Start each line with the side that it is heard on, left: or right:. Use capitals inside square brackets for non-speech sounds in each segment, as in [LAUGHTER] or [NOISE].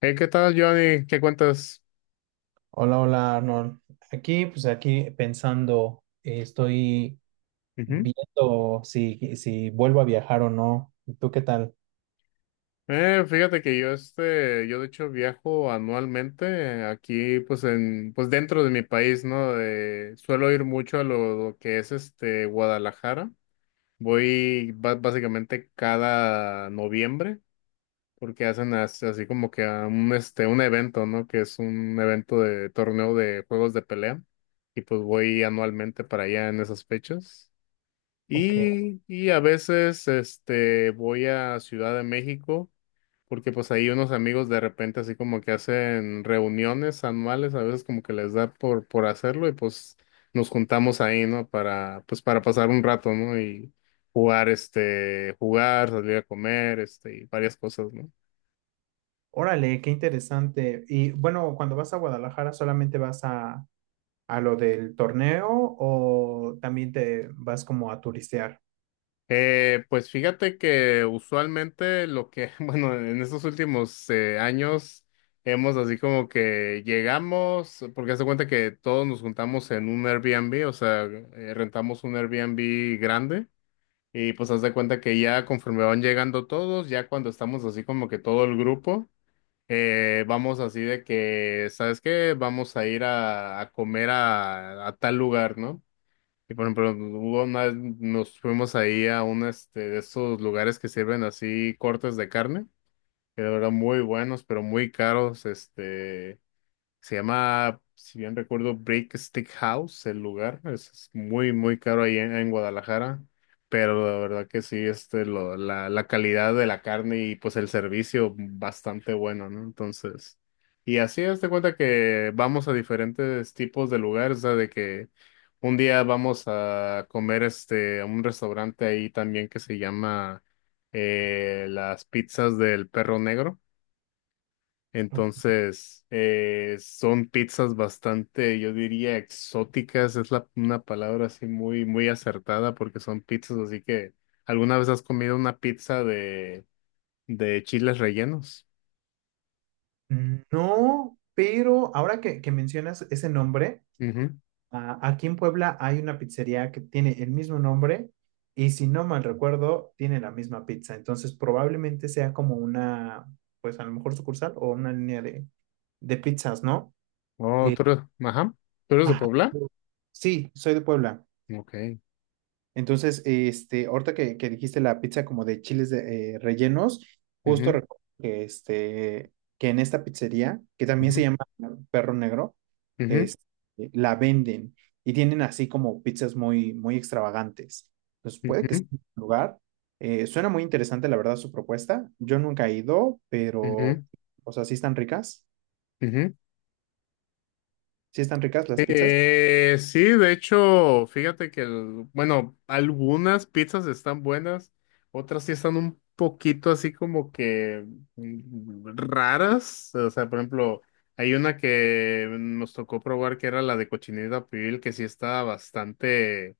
left: Hey, ¿qué tal, Johnny? ¿Qué cuentas?
right: Hola, hola Arnold. Aquí, pues aquí pensando, estoy
left: Ujú.
right: viendo si vuelvo a viajar o no. ¿Y tú qué tal?
left: Fíjate que yo de hecho viajo anualmente, aquí, pues dentro de mi país, ¿no? Suelo ir mucho a lo que es Guadalajara. Voy básicamente cada noviembre, porque hacen así, como que a un evento, ¿no? Que es un evento de torneo de juegos de pelea, y pues voy anualmente para allá en esas fechas.
right: Ok.
left: Y a veces voy a Ciudad de México, porque pues ahí unos amigos de repente así como que hacen reuniones anuales, a veces como que les da por hacerlo, y pues nos juntamos ahí, ¿no? Para pasar un rato, ¿no? Y jugar, salir a comer, y varias cosas, ¿no?
right: Órale, qué interesante. Y bueno, cuando vas a Guadalajara, ¿solamente vas a lo del torneo o también te vas como a turistear?
left: Pues fíjate que usualmente lo que, [LAUGHS] bueno, en estos últimos años hemos así como que llegamos, porque haz de cuenta que todos nos juntamos en un Airbnb, o sea, rentamos un Airbnb grande, y pues haz de cuenta que ya conforme van llegando todos, ya cuando estamos así como que todo el grupo, vamos así de que, ¿sabes qué? Vamos a ir a comer a tal lugar, ¿no? Y por ejemplo, hubo vez nos fuimos ahí a un de esos lugares que sirven así cortes de carne, que de verdad muy buenos, pero muy caros. Se llama, si bien recuerdo, Brick Stick House, el lugar. Es muy, muy caro ahí en Guadalajara. Pero la verdad que sí, la calidad de la carne y pues el servicio bastante bueno, ¿no? Entonces, y así hazte cuenta que vamos a diferentes tipos de lugares, o sea, de que un día vamos a comer a un restaurante ahí también que se llama, Las Pizzas del Perro Negro.
right: Ok.
left: Entonces, son pizzas bastante, yo diría, exóticas. Es una palabra así muy, muy acertada, porque son pizzas. Así que, ¿alguna vez has comido una pizza de chiles rellenos?
right: No, pero ahora que mencionas ese nombre.
left: Ujú.
right: Ah, aquí en Puebla hay una pizzería que tiene el mismo nombre y si no mal recuerdo, tiene la misma pizza. Entonces probablemente sea como una, pues a lo mejor sucursal o una línea de pizzas, ¿no?
left: Oh,
right: Eh,
left: ¿tú eres? Ajá. ¿Tú eres de
right: ajá.
left: Puebla?
right: Sí, soy de Puebla.
left: Ok.
right: Entonces, este, ahorita que dijiste la pizza como de chiles de, rellenos, justo
left: Ujú,
right: recuerdo que, este, que en esta pizzería, que también se
left: ujú,
right: llama Perro Negro,
left: ujú,
right: es, la venden y tienen así como pizzas muy, muy extravagantes. Entonces, puede que sea
left: ujú,
right: un lugar. Suena muy interesante, la verdad, su propuesta. Yo nunca he ido, pero,
left: ujú,
right: o sea, sí están ricas.
left: ujú.
right: Sí están ricas las pizzas.
left: Sí, de hecho, fíjate que, bueno, algunas pizzas están buenas, otras sí están un poquito así como que raras. O sea, por ejemplo, hay una que nos tocó probar que era la de cochinita pibil, que sí estaba bastante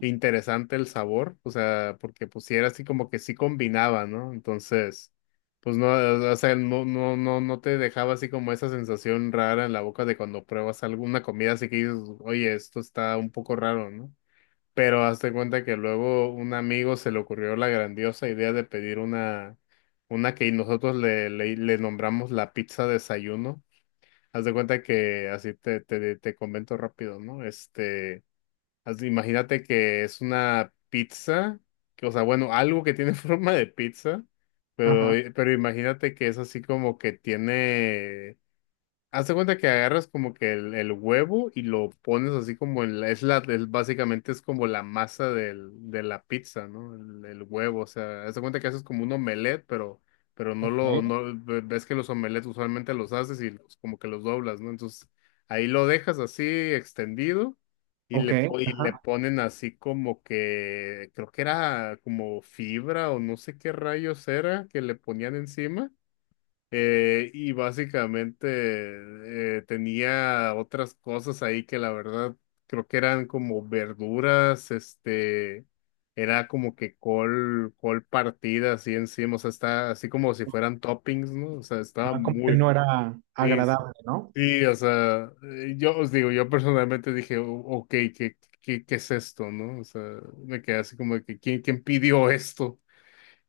left: interesante el sabor. O sea, porque pues sí era así como que sí combinaba, ¿no? Entonces, pues no, o sea, no, no, no, no te dejaba así como esa sensación rara en la boca de cuando pruebas alguna comida, así que dices, oye, esto está un poco raro, ¿no? Pero hazte cuenta que luego un amigo se le ocurrió la grandiosa idea de pedir una que nosotros le nombramos la pizza desayuno. Haz de cuenta que así te comento rápido, ¿no? Imagínate que es una pizza, que, o sea, bueno, algo que tiene [LAUGHS] forma de pizza, pero,
right: Ajá.
left: imagínate que es así como que tiene. Haz de cuenta que agarras como que el huevo y lo pones así como en la, es- básicamente es como la masa de la pizza, ¿no? El huevo, o sea, haz de cuenta que haces como un omelette, pero no
right: Ok.
left: lo, no, ve- ves que los omelettes usualmente los haces y como que los doblas, ¿no? Entonces, ahí lo dejas así extendido, y
right: Ok.
left: le
right: Ajá.
left: ponen así como que, creo que era como fibra o no sé qué rayos era que le ponían encima. Y básicamente tenía otras cosas ahí que la verdad creo que eran como verduras, era como que col partida así encima, o sea, está así como si fueran toppings, ¿no? O sea, estaba
right: Ah, como que
left: muy,
right: no era
left: sí, sí,
right: agradable, ¿no?
left: sí, o sea, yo os digo, yo personalmente dije, ok, ¿qué, qué es esto, no? O sea, me quedé así como de que, ¿quién pidió esto?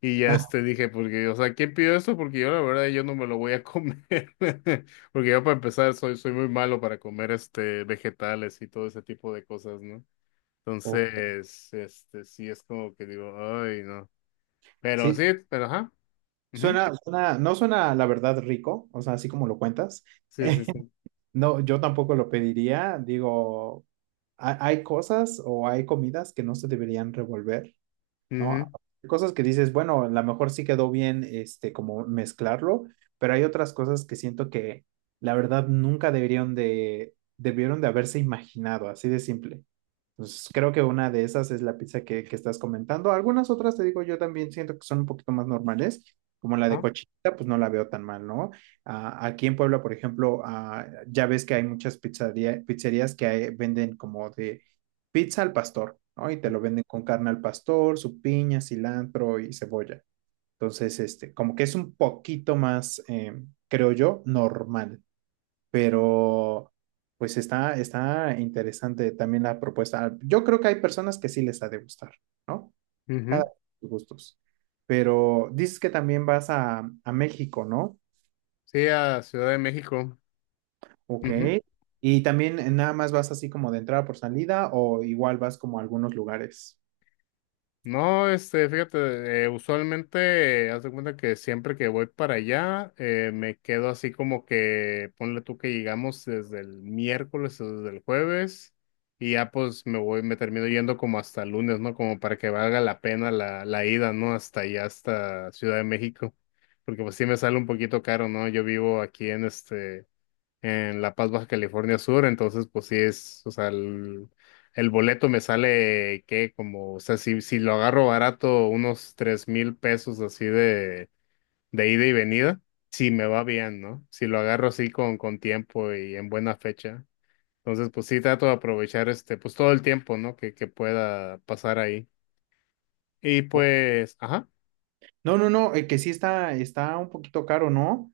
left: Y ya
right: Ah,
left: dije, porque, o sea, ¿quién pidió esto? Porque yo la verdad yo no me lo voy a comer." [LAUGHS] Porque yo para empezar soy muy malo para comer vegetales y todo ese tipo de cosas, ¿no?
right: ok.
left: Entonces, sí es como que digo, ay, no. Pero
right: Sí,
left: sí, pero ajá. Ujú.
right: suena, suena, no suena la verdad rico, o sea, así como lo cuentas. [LAUGHS]
left: Sí, sí,
right: Eh,
left: sí.
right: no, yo tampoco lo pediría. Digo, hay cosas o hay comidas que no se deberían revolver, ¿no?
left: Ujú.
right: Hay cosas que dices, bueno, a lo mejor sí quedó bien, este, como mezclarlo, pero hay otras cosas que siento que la verdad nunca deberían de, debieron de haberse imaginado, así de simple. Pues creo que una de esas es la pizza que estás comentando. Algunas otras, te digo, yo también siento que son un poquito más normales, como la de
left: Ajá.
right: cochinita, pues no la veo tan mal, ¿no? Ah, aquí en Puebla, por ejemplo, ah, ya ves que hay muchas pizzerías que venden como de pizza al pastor, ¿no? Y te lo venden con carne al pastor, su piña, cilantro y cebolla. Entonces, este, como que es un poquito más, creo yo, normal, pero pues está, está interesante también la propuesta. Yo creo que hay personas que sí les ha de gustar, ¿no? Cada
left: Ujú.
right: quien sus gustos. Pero dices que también vas a México, ¿no?
left: Sí, a Ciudad de México.
right: Ok.
left: Ujú.
right: Y también nada más vas así como de entrada por salida o igual vas como a algunos lugares.
left: No, fíjate, usualmente, haz de cuenta que siempre que voy para allá, me quedo así como que, ponle tú que llegamos desde el miércoles o desde el jueves, y ya pues me voy, me termino yendo como hasta el lunes, ¿no? Como para que valga la pena la ida, ¿no? Hasta allá, hasta Ciudad de México, porque pues sí me sale un poquito caro, ¿no? Yo vivo aquí en La Paz, Baja California Sur, entonces pues sí es, o sea, el boleto me sale que como, o sea, si lo agarro barato, unos 3,000 pesos así de ida y venida, si me va bien, ¿no? Si lo agarro así con tiempo y en buena fecha. Entonces, pues sí trato de aprovechar, pues todo el tiempo, ¿no? Que pueda pasar ahí. Y
right: O-
left: pues, ajá.
right: No, no, no, que sí está, está un poquito caro, ¿no?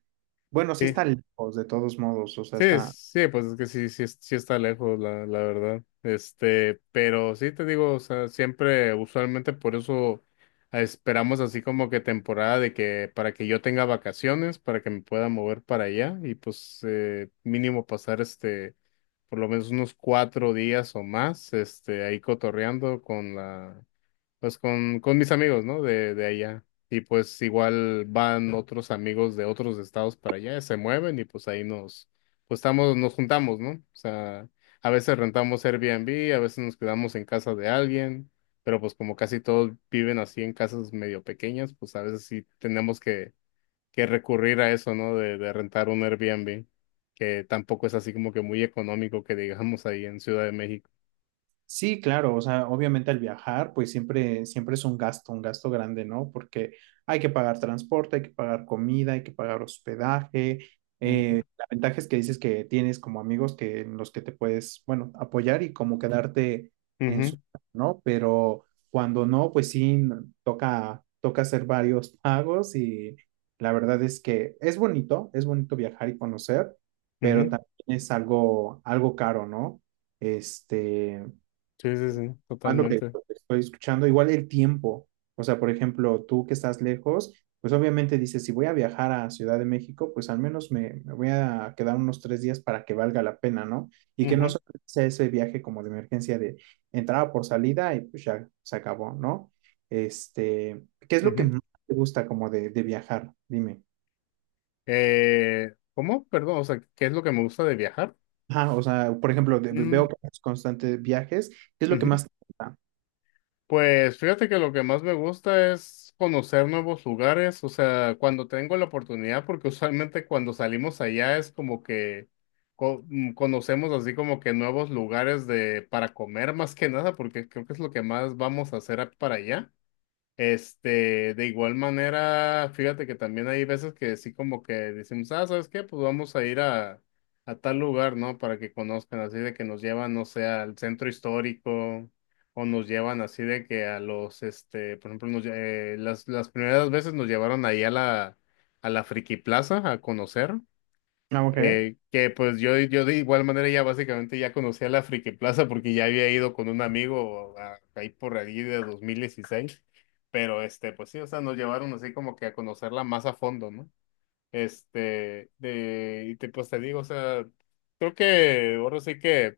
right: Bueno, sí
left: Sí.
right: está lejos de todos modos, o sea, está...
left: Sí, pues es que sí, sí está lejos, la verdad. Pero sí te digo, o sea, siempre, usualmente por eso esperamos así como que temporada de que para que yo tenga vacaciones, para que me pueda mover para allá, y pues mínimo pasar, por lo menos unos 4 días o más, ahí cotorreando con la, pues con mis amigos, ¿no? De allá. Y pues igual van otros amigos de otros estados para allá, se mueven, y pues ahí nos, pues estamos, nos juntamos, ¿no? O sea, a veces rentamos Airbnb, a veces nos quedamos en casa de alguien, pero pues como casi todos viven así en casas medio pequeñas, pues a veces sí tenemos que recurrir a eso, ¿no? De rentar un Airbnb, que tampoco es así como que muy económico que digamos ahí en Ciudad de México.
right: Sí, claro, o sea, obviamente al viajar, pues siempre, siempre es un gasto grande, ¿no? Porque hay que pagar transporte, hay que pagar comida, hay que pagar hospedaje.
left: Ujú,
right: La ventaja es que dices que tienes como amigos que, en los que te puedes, bueno, apoyar y como quedarte en
left: ujú,
right: su casa, ¿no? Pero cuando no, pues sí, toca, toca hacer varios pagos y la verdad es que es bonito viajar y conocer, pero
left: ujú.
right: también es algo, algo caro, ¿no? Este,
left: Sí, sí, sí,
right: más lo que
left: totalmente.
right: lo que estoy escuchando, igual el tiempo. O sea, por ejemplo, tú que estás lejos, pues obviamente dices, si voy a viajar a Ciudad de México, pues al menos me voy a quedar unos 3 días para que valga la pena, ¿no? Y que no
left: Ujú,
right: solo sea ese viaje como de emergencia de entrada por salida y pues ya se acabó, ¿no? Este, ¿qué es lo que
left: ujú.
right: más te gusta como de viajar? Dime.
left: ¿Cómo? Perdón, o sea, ¿qué es lo que me gusta de viajar?
right: Ajá, o sea, por ejemplo, veo
left: Mm,
right: que haces constantes viajes, ¿qué es lo que
left: ujú.
right: más te gusta?
left: Pues fíjate que lo que más me gusta es conocer nuevos lugares, o sea, cuando tengo la oportunidad, porque usualmente cuando salimos allá es como que conocemos así como que nuevos lugares de para comer más que nada, porque creo que es lo que más vamos a hacer para allá. De igual manera, fíjate que también hay veces que sí como que decimos, ah, ¿sabes qué? Pues vamos a ir a tal lugar, ¿no? Para que conozcan, así de que nos llevan, no sé, al centro histórico, o nos llevan así de que por ejemplo, las primeras veces nos llevaron ahí a la Friki Plaza a conocer.
right: Ah, ok.
left: Que pues yo de igual manera ya básicamente ya conocía la Friki Plaza, porque ya había ido con un amigo ahí por allí de 2016, pero pues sí, o sea, nos llevaron así como que a conocerla más a fondo, ¿no? Pues te digo, o sea, creo que ahora sí que.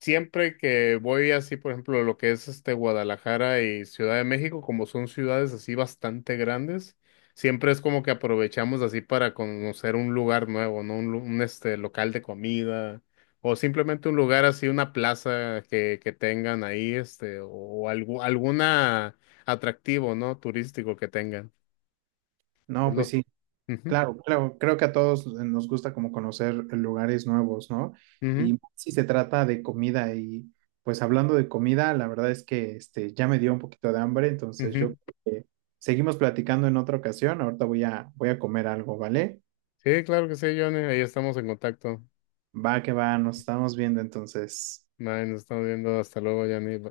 left: Siempre que voy así, por ejemplo, lo que es Guadalajara y Ciudad de México, como son ciudades así bastante grandes, siempre es como que aprovechamos así para conocer un lugar nuevo, ¿no? Este local de comida, o simplemente un lugar así, una plaza que tengan ahí, o, algo, alguna atractivo, ¿no? Turístico que tengan. Es
right: No, pues
left: lo.
right: sí.
left: Ujú,
right: Claro, claro, creo que a todos nos gusta como conocer lugares nuevos, ¿no? Y
left: ujú,
right: más si se trata de comida y pues hablando de comida, la verdad es que este ya me dio un poquito de hambre, entonces yo
left: ujú.
right: creo que seguimos platicando en otra ocasión. Ahorita voy a comer algo, ¿vale?
left: Sí, claro que sí, Johnny. Ahí estamos en contacto.
right: Va que va, nos estamos viendo entonces.
left: Bueno, nos estamos viendo. Hasta luego, Johnny.